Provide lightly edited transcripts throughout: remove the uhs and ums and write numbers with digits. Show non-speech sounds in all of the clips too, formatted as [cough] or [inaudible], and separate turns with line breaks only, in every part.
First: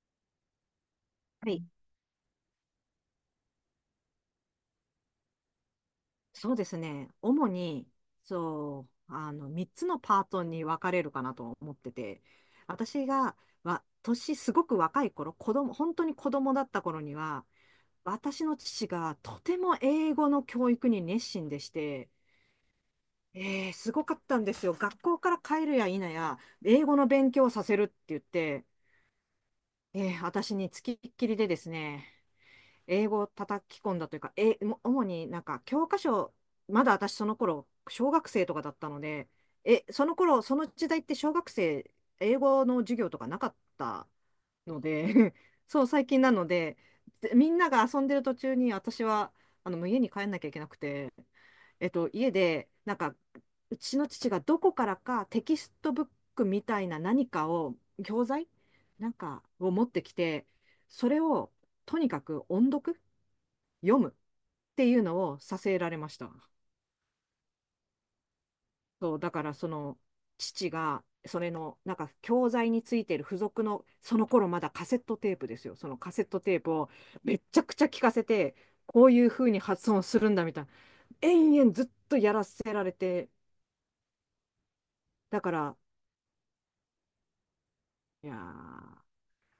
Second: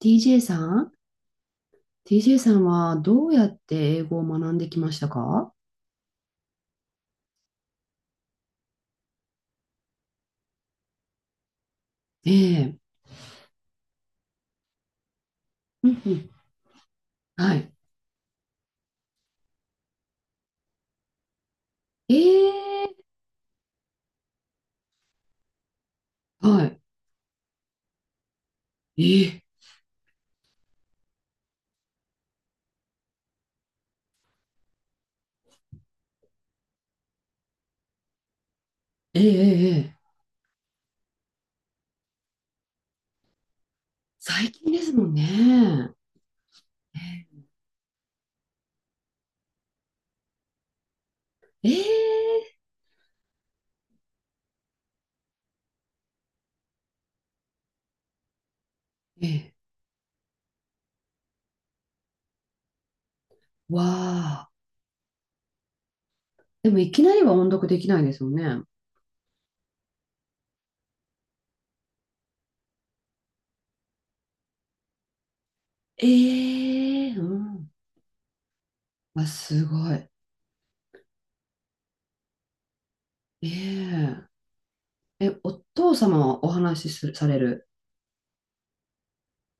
TJ さん。
はい、
TJ さんはどうやって英語を学んできましたか？
そうですね。主に、3つのパートに分かれるかなと思ってて、
ええ。
私が、わ、年すごく若い頃、
う
本
ん
当
う
に
ん。
子供だった頃には、
はい。
私の父がとても英語の教育に熱心でして、
ええ。
すごかったんですよ。学校から帰るや否や、
はい。
英語の勉強をさせるって言って、
ええ。
私につきっきりでですね、英語を叩き込んだというか、主になんか教科書、まだ私その頃、小学生とかだったの
え
で、
え。え
そ
え、
の頃、その時代って小学生、英語の授業とかなかった
最近
の
ですもん
で、[laughs] そう、
ね。
最近なので、でみんなが遊んでる途中に私は、もう家に帰んなきゃいけなくて、
ええ。
家で、うちの父がどこからかテキストブックみたいな何かを、教材なん
え
か
え。
を持ってきて、それをとにかく音読
わ
読む
あ。
っていうのをさせられました。
でもいきなりは音読できないですよね。
そう、だからその父が、それのなんか教材についてる付属の、その頃まだカセットテープですよ。その
え
カセットテープを
え。う
めっちゃ
ん。
くちゃ聞かせて、こうい
あ、
う風に
す
発
ご
音
い。
するんだみたいな、延々ずっとやらせられて、
ええ。え、
だか
お
ら、
父様はお話しする、される。
いやー、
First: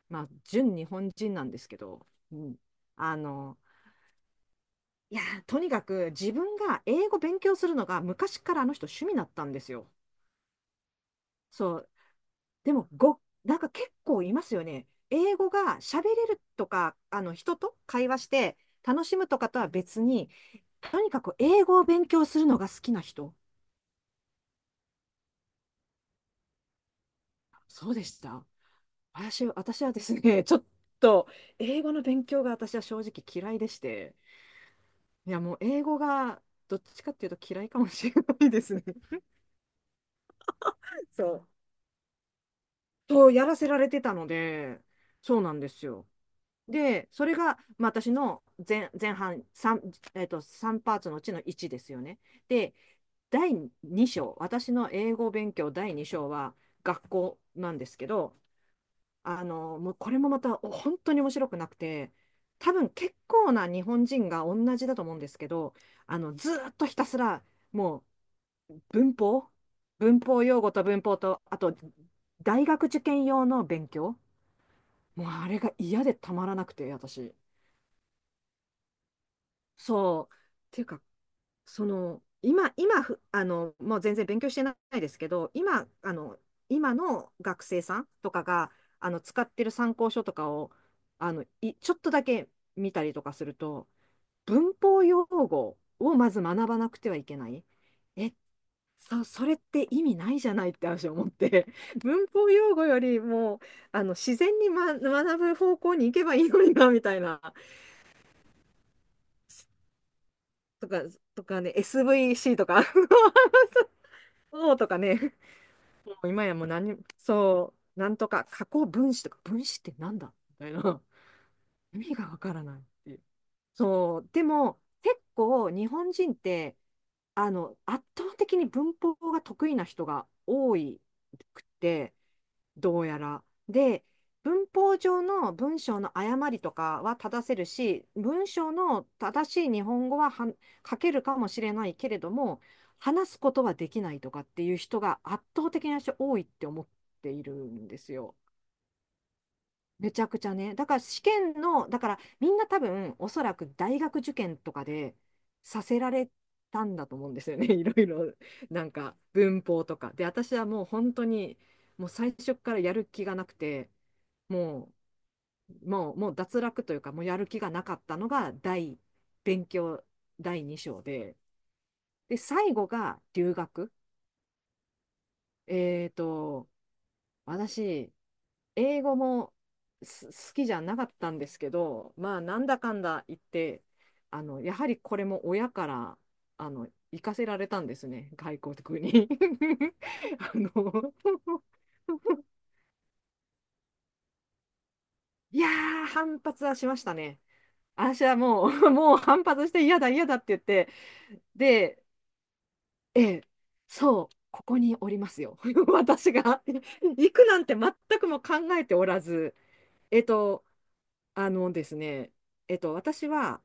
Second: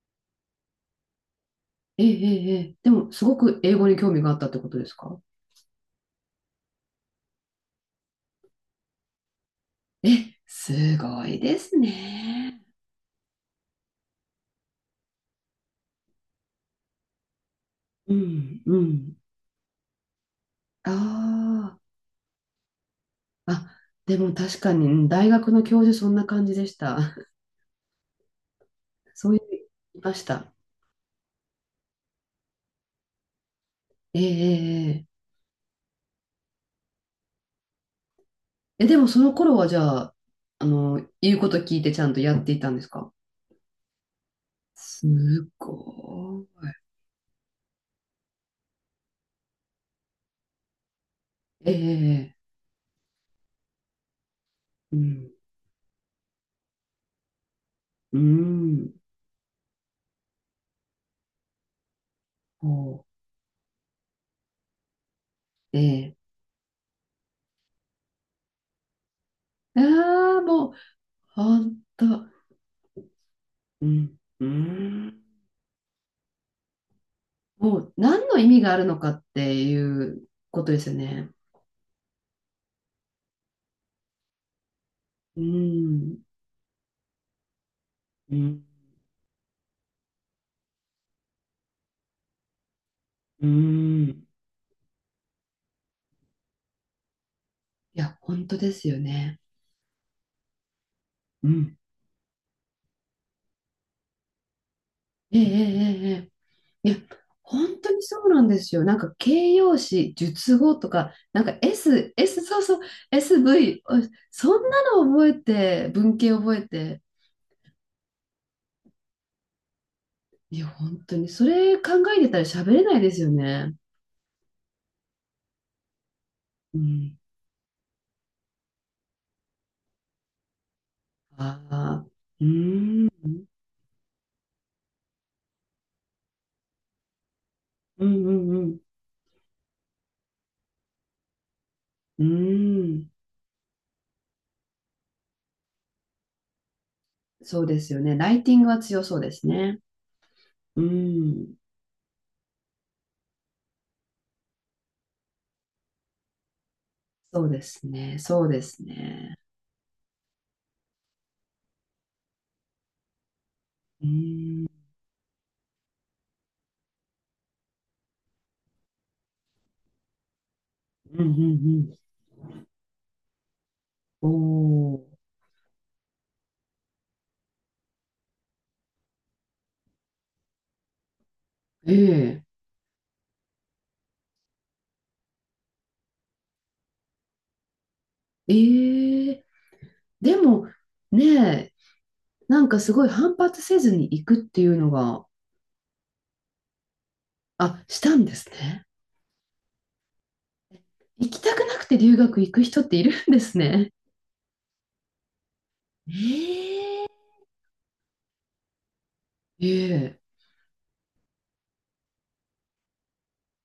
まあ、純日本人なんですけ
ええ。
ど、
え
う
え。
ん、
ええでも、
あ
すご
の、
く英語に興味があったってことですか？
とにかく自分が英語勉強するのが昔からあの人趣味だったんですよ。
え、すごいです
そう
ね。
でも、ご、なんか結構いますよね。英語が喋れるとか、人と会
う
話して
ん、う
楽し
ん。
むとかとは別に、とにかく英
あ
語を勉強するのが好きな人。
あ、あ、でも確かに大学の教授そんな感じでした。
そうでした。
[laughs] そういう、
私は
い
で
ま
す
し
ね、[laughs]
た。
ちょっと英語の勉強が私は正直嫌いでして、
えええええ
いやもう英語がどっちかっていうと嫌いかもしれないですね。
え。えでもその頃はじゃあ、あの、
そ
言う
う。
こと聞いてちゃんとやっていたんですか？
そうやらせられてたので、そう
す
なんですよ。
ご
で、それが、まあ、私の前、前半 3、 3パーツのうちの1ですよね。
い。ええ。
で、第2章、私の
う
英
ん、
語勉強第2章は学校なんですけ
う
ど、
ん、
もうこれもまた本当に面白くなくて、多
ほ
分結構な日本人が同じだと思うんですけど、
う、ええ、
ずーっとひたすらも文法、文
ああ、
法用
も
語
う、
と文法と、あ
ほ
と
んと、
大学受験用の
う
勉
ん、
強、
うん。
もうあれが嫌でたまらなくて、私。
もう何の意味があるのかっていう
そう。
こと
っ
で
ていう
すよ
か、
ね。
今、ふあの、もう全然勉強してないですけ
う
ど、
ん。
今の学生さんと
う
か
ん、
が、使ってる参考書とかを、ちょっとだけ見たりとかす
う
ると、
ん、い
文法用語をまず学ばなくてはいけない。
や、
え、
本当ですよね。
それって意味ないじゃないって私思っ
う
て、
ん、
[laughs] 文法用語よりも、自然に、
え
学
え
ぶ
え
方向に行け
え
ばいいのにな、
ええ。いや、
みたいな。
本当にそうなんですよ。なんか形容詞、述語
と
と
か、
か、な
と
んか
かね、
S、S、
SVC
そう
と
そう、
か [laughs]
SV、お、そん
そうと
な
か
の
ね、
覚えて、
も
文
う
系
今や
覚え
もう何
て、
に、そう、なんとか、加工分子とか、分子ってなんだみ
いや、
たい
本
な、
当に、それ考
[laughs] 意味
え
が
て
わ
たら
から
喋
ない
れ
っ
ない
て
で
い
す
う。
よね。
そう、でも、結構、日本人って、
うん。
圧倒的に文法が得意な人が多い
あ
くっ
あ、
て、
うー
どう
ん、
やら。で、文法上の文章の誤りとかは正せる
う
し、
ん、う
文
ん、う
章
ん。
の正しい日本語は書けるかもしれないけれ
う
ども、
ん、
話すことはできないとかっていう人が圧倒的な人多いって思っている
そうで
ん
す
で
よ
す
ね。ラ
よ。
イティングは強そうですね。
めちゃくちゃね。
う
だから試
ん。
験の、だからみんな多分おそらく大学受験とかでさせられたんだと思うんで
そう
すよ
で
ね。[laughs] い
す
ろい
ね。
ろ
そうです
なんか
ね。
文法とか。で、私はもう本当にもう最初からやる気がなくて。
うん。
ももう脱落というか、もうやる気がなかったのが勉強第2章
うんう
で、
ん
で、最後が留学。
うん。おお。
えっと、私、英語も好きじゃなかったんですけ
え
ど、まあ、
え。
なんだかんだ言って、やはりこれも親から、行かせられたんですね、
え
外国に。
え。
[laughs]
で
あ
も、
の
ねえ、なんかすごい反発せずに行くっていうのが、
いやー、反発はしましたね。
あ、した
私
んで
は
す
も
ね。
う、もう反発して嫌だ嫌だって言って、
行きたくなくて
で、
留学行く人っている
え
んで
え、
すね。
そう、ここにおりますよ。[laughs]
え
私が
え。
[laughs] 行くなんて全くも考えておらず、
え
え
え。
っと、あのですね、えっと、私は、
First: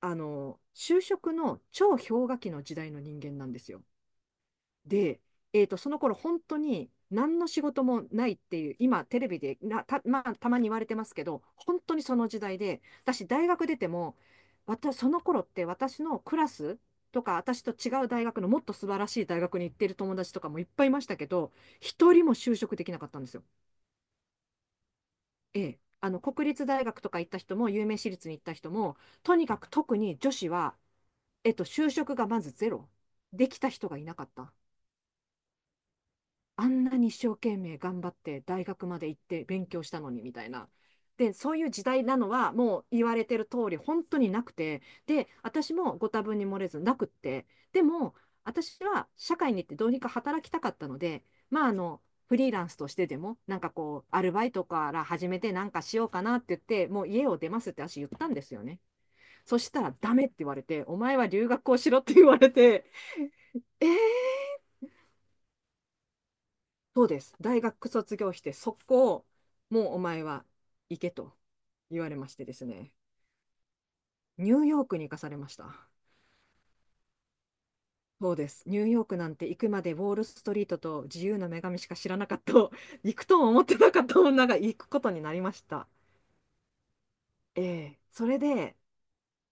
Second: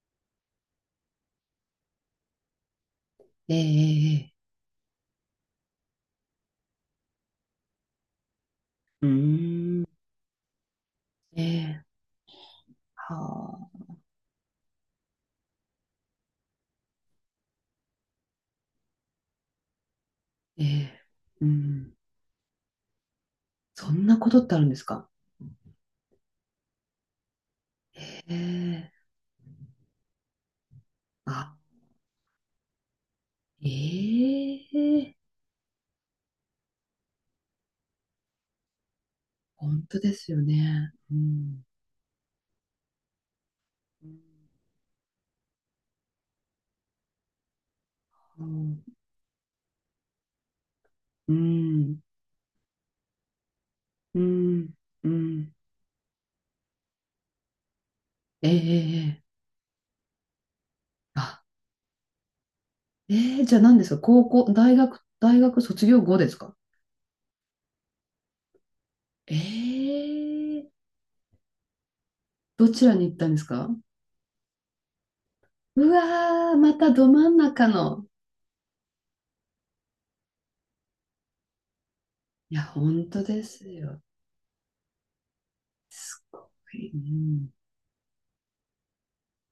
あの、就職の超氷河期の時代の人間なん
え
ですよ。
え。ええ、
で、その頃本当に何の仕事もないっていう、今
う
テレビで
ーん。
まあ、たまに言われてますけ
え
ど、本
え。
当にその時代で、私大
は
学出て
あ。
も、私その頃って私のクラスとか、私と違う大学のもっと素晴らしい大学に行ってる友達とかも
え
いっぱいい
え。
ましたけ
う
ど、
ん。
一人も就職できなかったんですよ。
そんなことってあるんですか。
ええ。あの国立大学とか行った人も、有名私
え
立に行った人も、
え。
とにかく特に女子は、
あ、
就職がまずゼロ。でき
え
た人がいなかった。
え、
あんなに一生懸命頑張って大学まで行って勉
本
強し
当
たの
で
に
す
み
よ
たいな。
ね。う
で、そう
ん。
いう時代なのはもう言われてる通り本当になくて、で、私もご多分に漏れずなくって、でも
うん。
私は社会に行ってどうにか働きたかったので、
う
まああ
ん。
の、フリーランスとしてでも、
う
アルバイト
ん。
から
う
始めて
ん、
なんかしようかなって言って、もう家を出ますって私言ったんで
え
すよね。
えええ、
そしたらダメって言われて、お前は
あ、
留学をしろって言われて、
ええじゃあ何で
えー
すか？高校、大学、大学卒業後ですか？
そうです。大学卒業して、そこを、
え
もうお前は
え。
行けと言われましてです
どち
ね。
らに行ったんですか？
ニューヨークに行かされました。
うわー、またど真ん中の。
そうです。ニューヨークなんて行くまでウォールストリートと自由の女神しか知らなかった、
いや、
[laughs]
本
行
当
くと
で
も思っ
す
てな
よ。
かった女が行くことになりました。
うん。
ええ、それで、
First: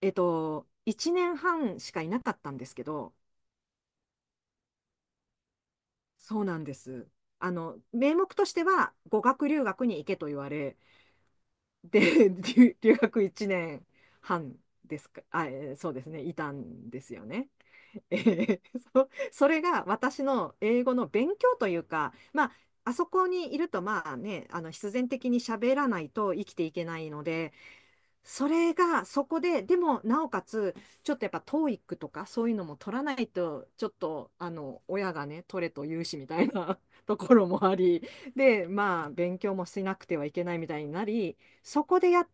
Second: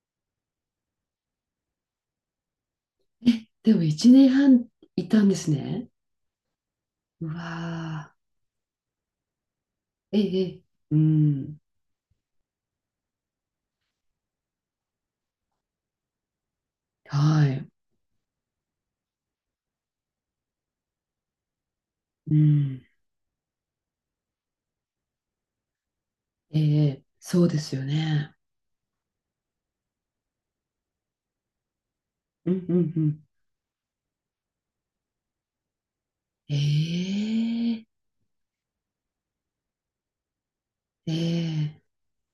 えっと、1年半しかいなかったんですけど、
え、でも1年半いたんですね。
そうなんです。
うわ
名目としては語学留学に行
ー。
け
え
と言
ええ
わ
え、
れ、
うん。
で、[laughs] 留学1年半ですか、そうですね、いたんですよ
は
ね。
い。
えーそれが私の英語の勉強というか、
う
まあ、
ん。
あそこにいると、まあね、必然的に喋らないと生きてい
え
けな
え、
いの
そう
で、
ですよね。
それがそこで、でもなおかつ、ちょっとやっぱトーイックとかそう
う
いう
ん
の
う
も取らな
ん、
いと、ちょっと親がね、取れと言うしみたいな [laughs] と
え
ころもあ
え、
り、で、まあ、勉強もしなくてはいけないみたいにな
え
り、
え、
そこでやっ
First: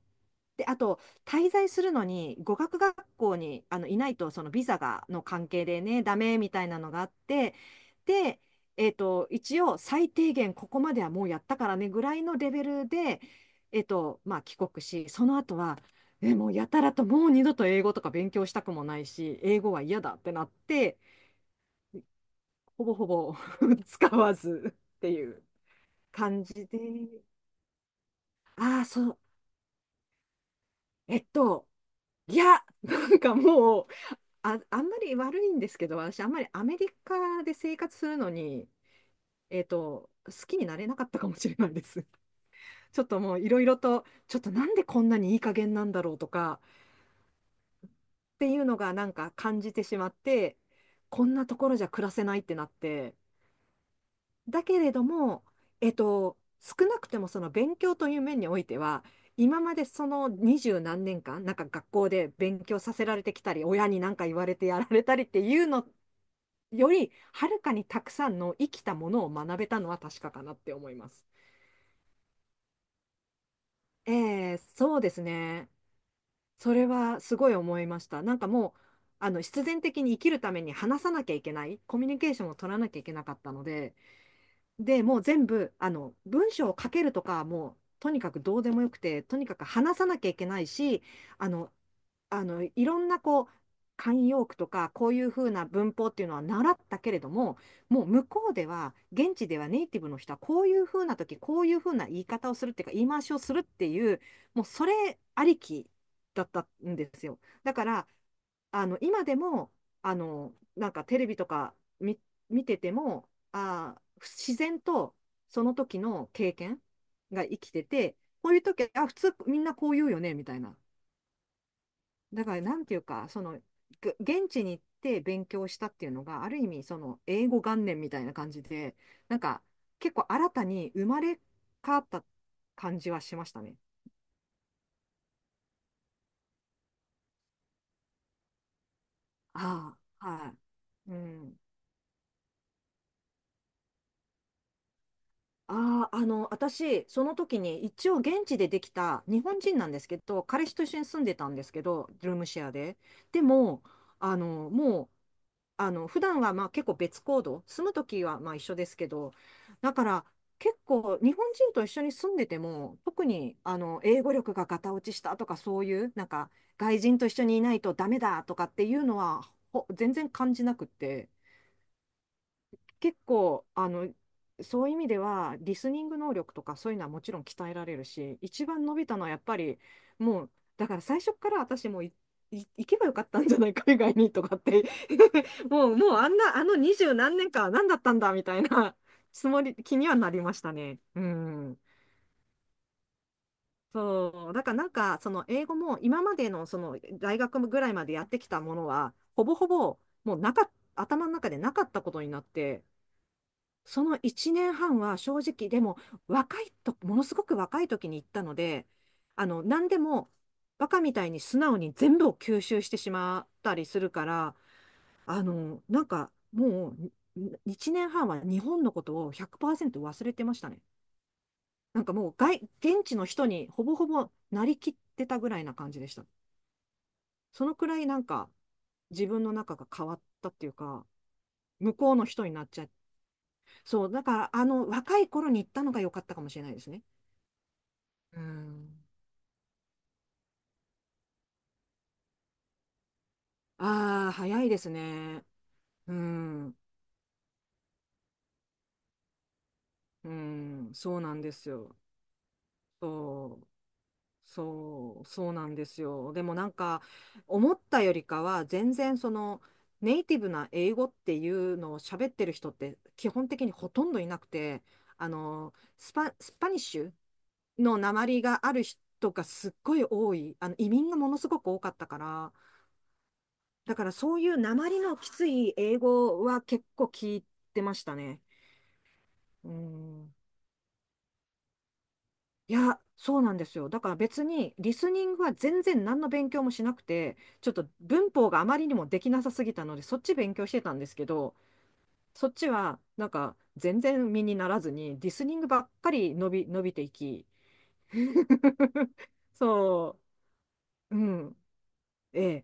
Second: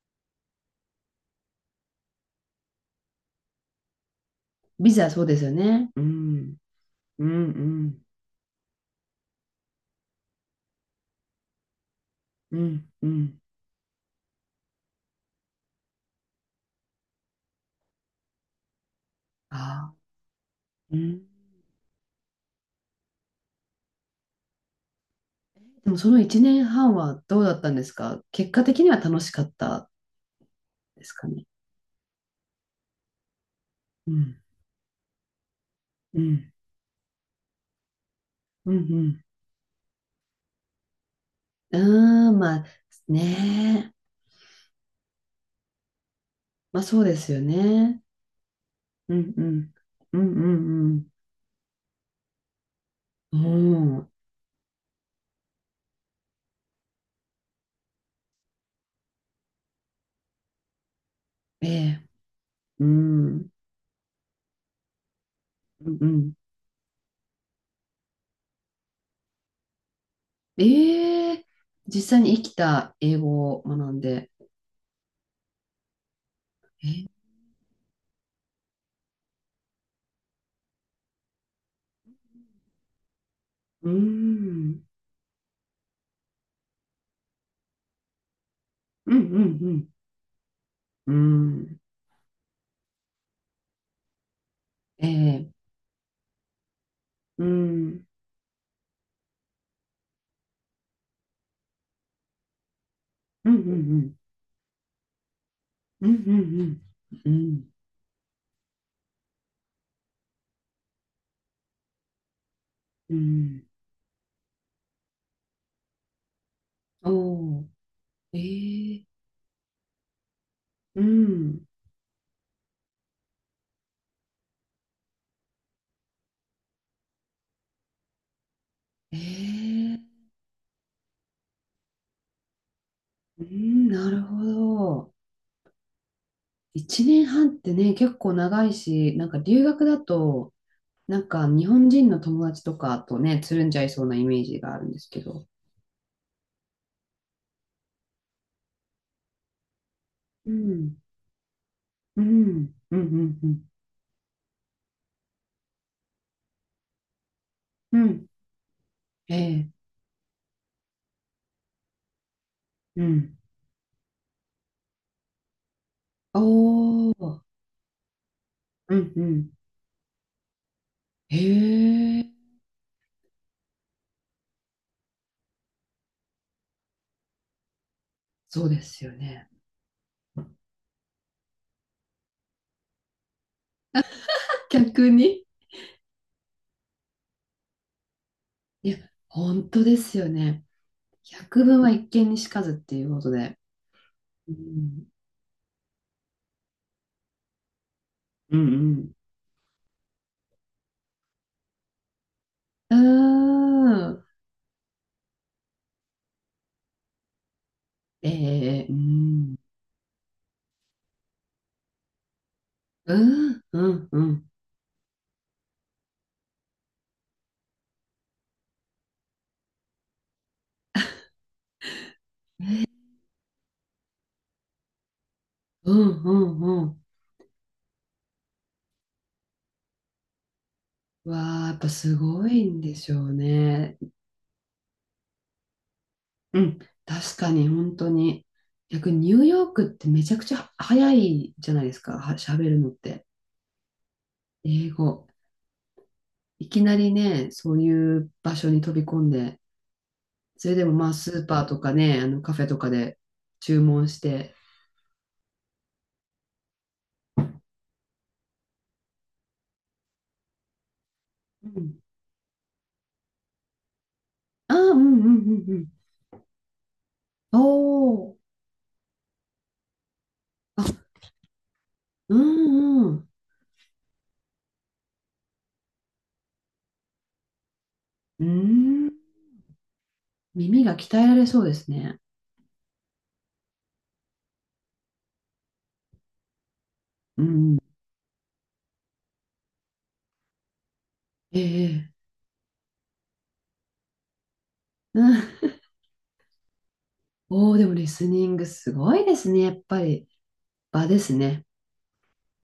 て、あと、滞在するのに語学学校にいないと、そのビザ
ビ
が
ザそ
の
うです
関
よ
係で
ね。う
ね、ダメみ
ん。
たいなのがあっ
うんう
て、
ん
で、一応、最低限ここまではもうやったからねぐらいのレ
う
ベル
んう
で、
ん、
まあ、帰国し、その後はもうやたらともう二度と英語とか勉強したくもないし、英語は
あ
嫌だってなっ
あー。
て、
うん。
ほぼほぼ [laughs] 使わずっていう
でもその1
感
年
じで。
半はんはどうだったんですか？結果
あ
的
あ、
には
そう、
楽しかったです
えっ
かね。
と、いや、[laughs] なんかもう、
うん
あんまり悪いんですけど、私、
う
あんまり
ん
アメリカで生活するのに、
うん
好きになれなかったかもしれない
う
です。[laughs]
ん、うーん、まあ、
ちょっともういろいろ
ねえ。
と、ちょっとなんでこんなにいい加減なんだろうとか、
まあそうですよね。
っていうのがなん
う
か
んう
感
ん
じてしまっ
う
て、
んうん
こんなところじゃ暮らせないってなって、
うんうん。
だけれども、少なくてもその勉強という面においては、今までその二十何年間、なんか
え
学
え。
校で勉強
う
させられてき
ん
たり、親に何か言われてやられたりっていうの
うんうん、
より、はるかにたくさんの生きたものを学べたのは確かかなって思います。
ええ、実際に生きた英語を学んで。
えー、そうですね。それ
え、
はすごい思いました。なんかもう、必然的に生きるために話さなきゃいけない、コミュニケーションを取らなきゃいけなかったの
う
で、
ん、
で、もう全部、文章を書けるとか、もう、とにかくどうでもよく
うん、う
て、とにかく
ん、
話さなきゃいけないし、
うん、
あ
う
の、
ん、
いろんなこう、慣用句とか、
え
こういうふ
え、
うな文法っていうのは習ったけれど
うん、
も、
う
も
ん、
う向こうでは、現地ではネイティブの人は、こういうふうな時、こういうふうな言い方をするっていうか、言い回しを
う
するってい
ん、
う、もうそれありき
うん、うん、
だっ
う
た
ん、
んです
うん、う
よ。
ん、
だから、今でも、なんかテレビとか見、見てて
う
も、
ん、
あー、自然とその時の経験が生
お
きてて、こういう時、
ー、え
あ、普
え、
通みんなこう言うよね、みたいな。
うん、
だから、なんていうか、その、現地に行って勉強したっていうのが、ある意味、その、英語元年みたいな感じで、なんか、
ええ、
結構新たに生まれ変わった感じはし
う
ましたね。
ん、なるほど。一年半ってね、結構長いし、なんか留学
あ
だ
あ、は
と、
い。う
なんか
ん。
日本人の友達とかとね、つるんじゃいそうなイメージがあるんですけど。
ああ、私、その時に、一応現地でできた日本人なんですけど、
う
彼氏と一緒
ん、
に住んでたんですけど、
う
ルームシェア
ん、う
で。
ん、うん、
で
うん。
も、あの、もう、あの、普段はまあ結構別行動、住む
う
とき
ん。
はまあ一緒ですけど、
ええ。
だから結構日本人と一緒に住んでても、
う
特
ん。
に英語力がガタ落ちしたとかそういう、なん
お
か外人と一
ー、
緒にいないとダメだとかってい
う
う
ん
の
うん。
は、全然感じなくって、
へえ。
結構、そういう意味では、リスニング能力とかそういうのはもちろん鍛えられるし、
そ
一
うで
番伸
す
び
よ
たのはやっ
ね。
ぱり、もう、だから最初から私もう行けばよかったんじゃない、海外にとかって
逆に。
[laughs] もう、もうあんな、あの二十何年間は何だったんだみたい
い
な
や、
つも
本
り、
当で
気には
すよ
なりまし
ね。
たね。う
百聞
ん。
は一見にしかずっていうことで。
そ
う
う、だからなん
ん。
か、その英語も今までのその大学ぐらいまでやってき
う
たもの
ん
は、ほぼほぼもうなかっ頭の中でなかったことになって、
う
そ
ん。うー
の
ん。
1年半は正直、でも若いと、ものすごく若い時に行っ
え
たの
え、
で、
うん。
何でもバカみたいに素直に全部を吸収してし
う
まっ
ん
たり
う
す
ん
る
う
か
ん。
ら、なんかもうに1年半は日本のことを100%忘れてましたね。なんかもう現地の人にほぼほぼなりきってたぐらいな感
う
じでし
ん
た。
うんうん。
そのくらいなんか自分の中が変わったっていうか、
わあ、やっぱ
向こ
す
うの人
ご
にな
い
っ
ん
ちゃっ
でしょうね。
そう、だからあの若い頃に行ったのが良かったかもし
う
れない
ん、
ですね。
確かに本当
う
に。
ん。
逆にニューヨークってめちゃくちゃ早いじゃないですか、は、喋るのって。
ああ、早いで
英
す
語。
ね。う
い
ん。
きなりね、そういう場所に飛び込んで、
う
それで
ん。
もまあ
そう
ス
なん
ー
で
パー
す
とか
よ。
ね、あのカフェとかで
そう。
注文して、
そう。そうなんですよ。でもなんか、思ったよりかは、全然その、ネイティブな英語ってい
う
うの
ん。
を喋ってる人って基本的にほとんどいなく
ああ、
て、
うんうんうん
スパニッシュ
うん。
の訛
おー、
りがある人がすっごい多い。移
あ、
民がものすごく多かったか
う
ら、
んうん。
だからそういう訛りのきつい英語は結構聞いてましたね。
うーん。
うん、
耳が鍛えられそうですね。
いや、そうなんですよ。だから別にリスニングは全然何の勉強もしなくて、
う
ちょっ
ん。
と文法があまりにもできなさすぎたので、そっち勉強してたんですけど、
ええ、
そっちはなんか全然身にならずに、
う
リ
ん。
スニングばっかり伸びていき、
おー、でもリスニングすご
[laughs]
いですね、やっぱ
そ
り。場
う、
で
う
す
ん、
ね。
ええ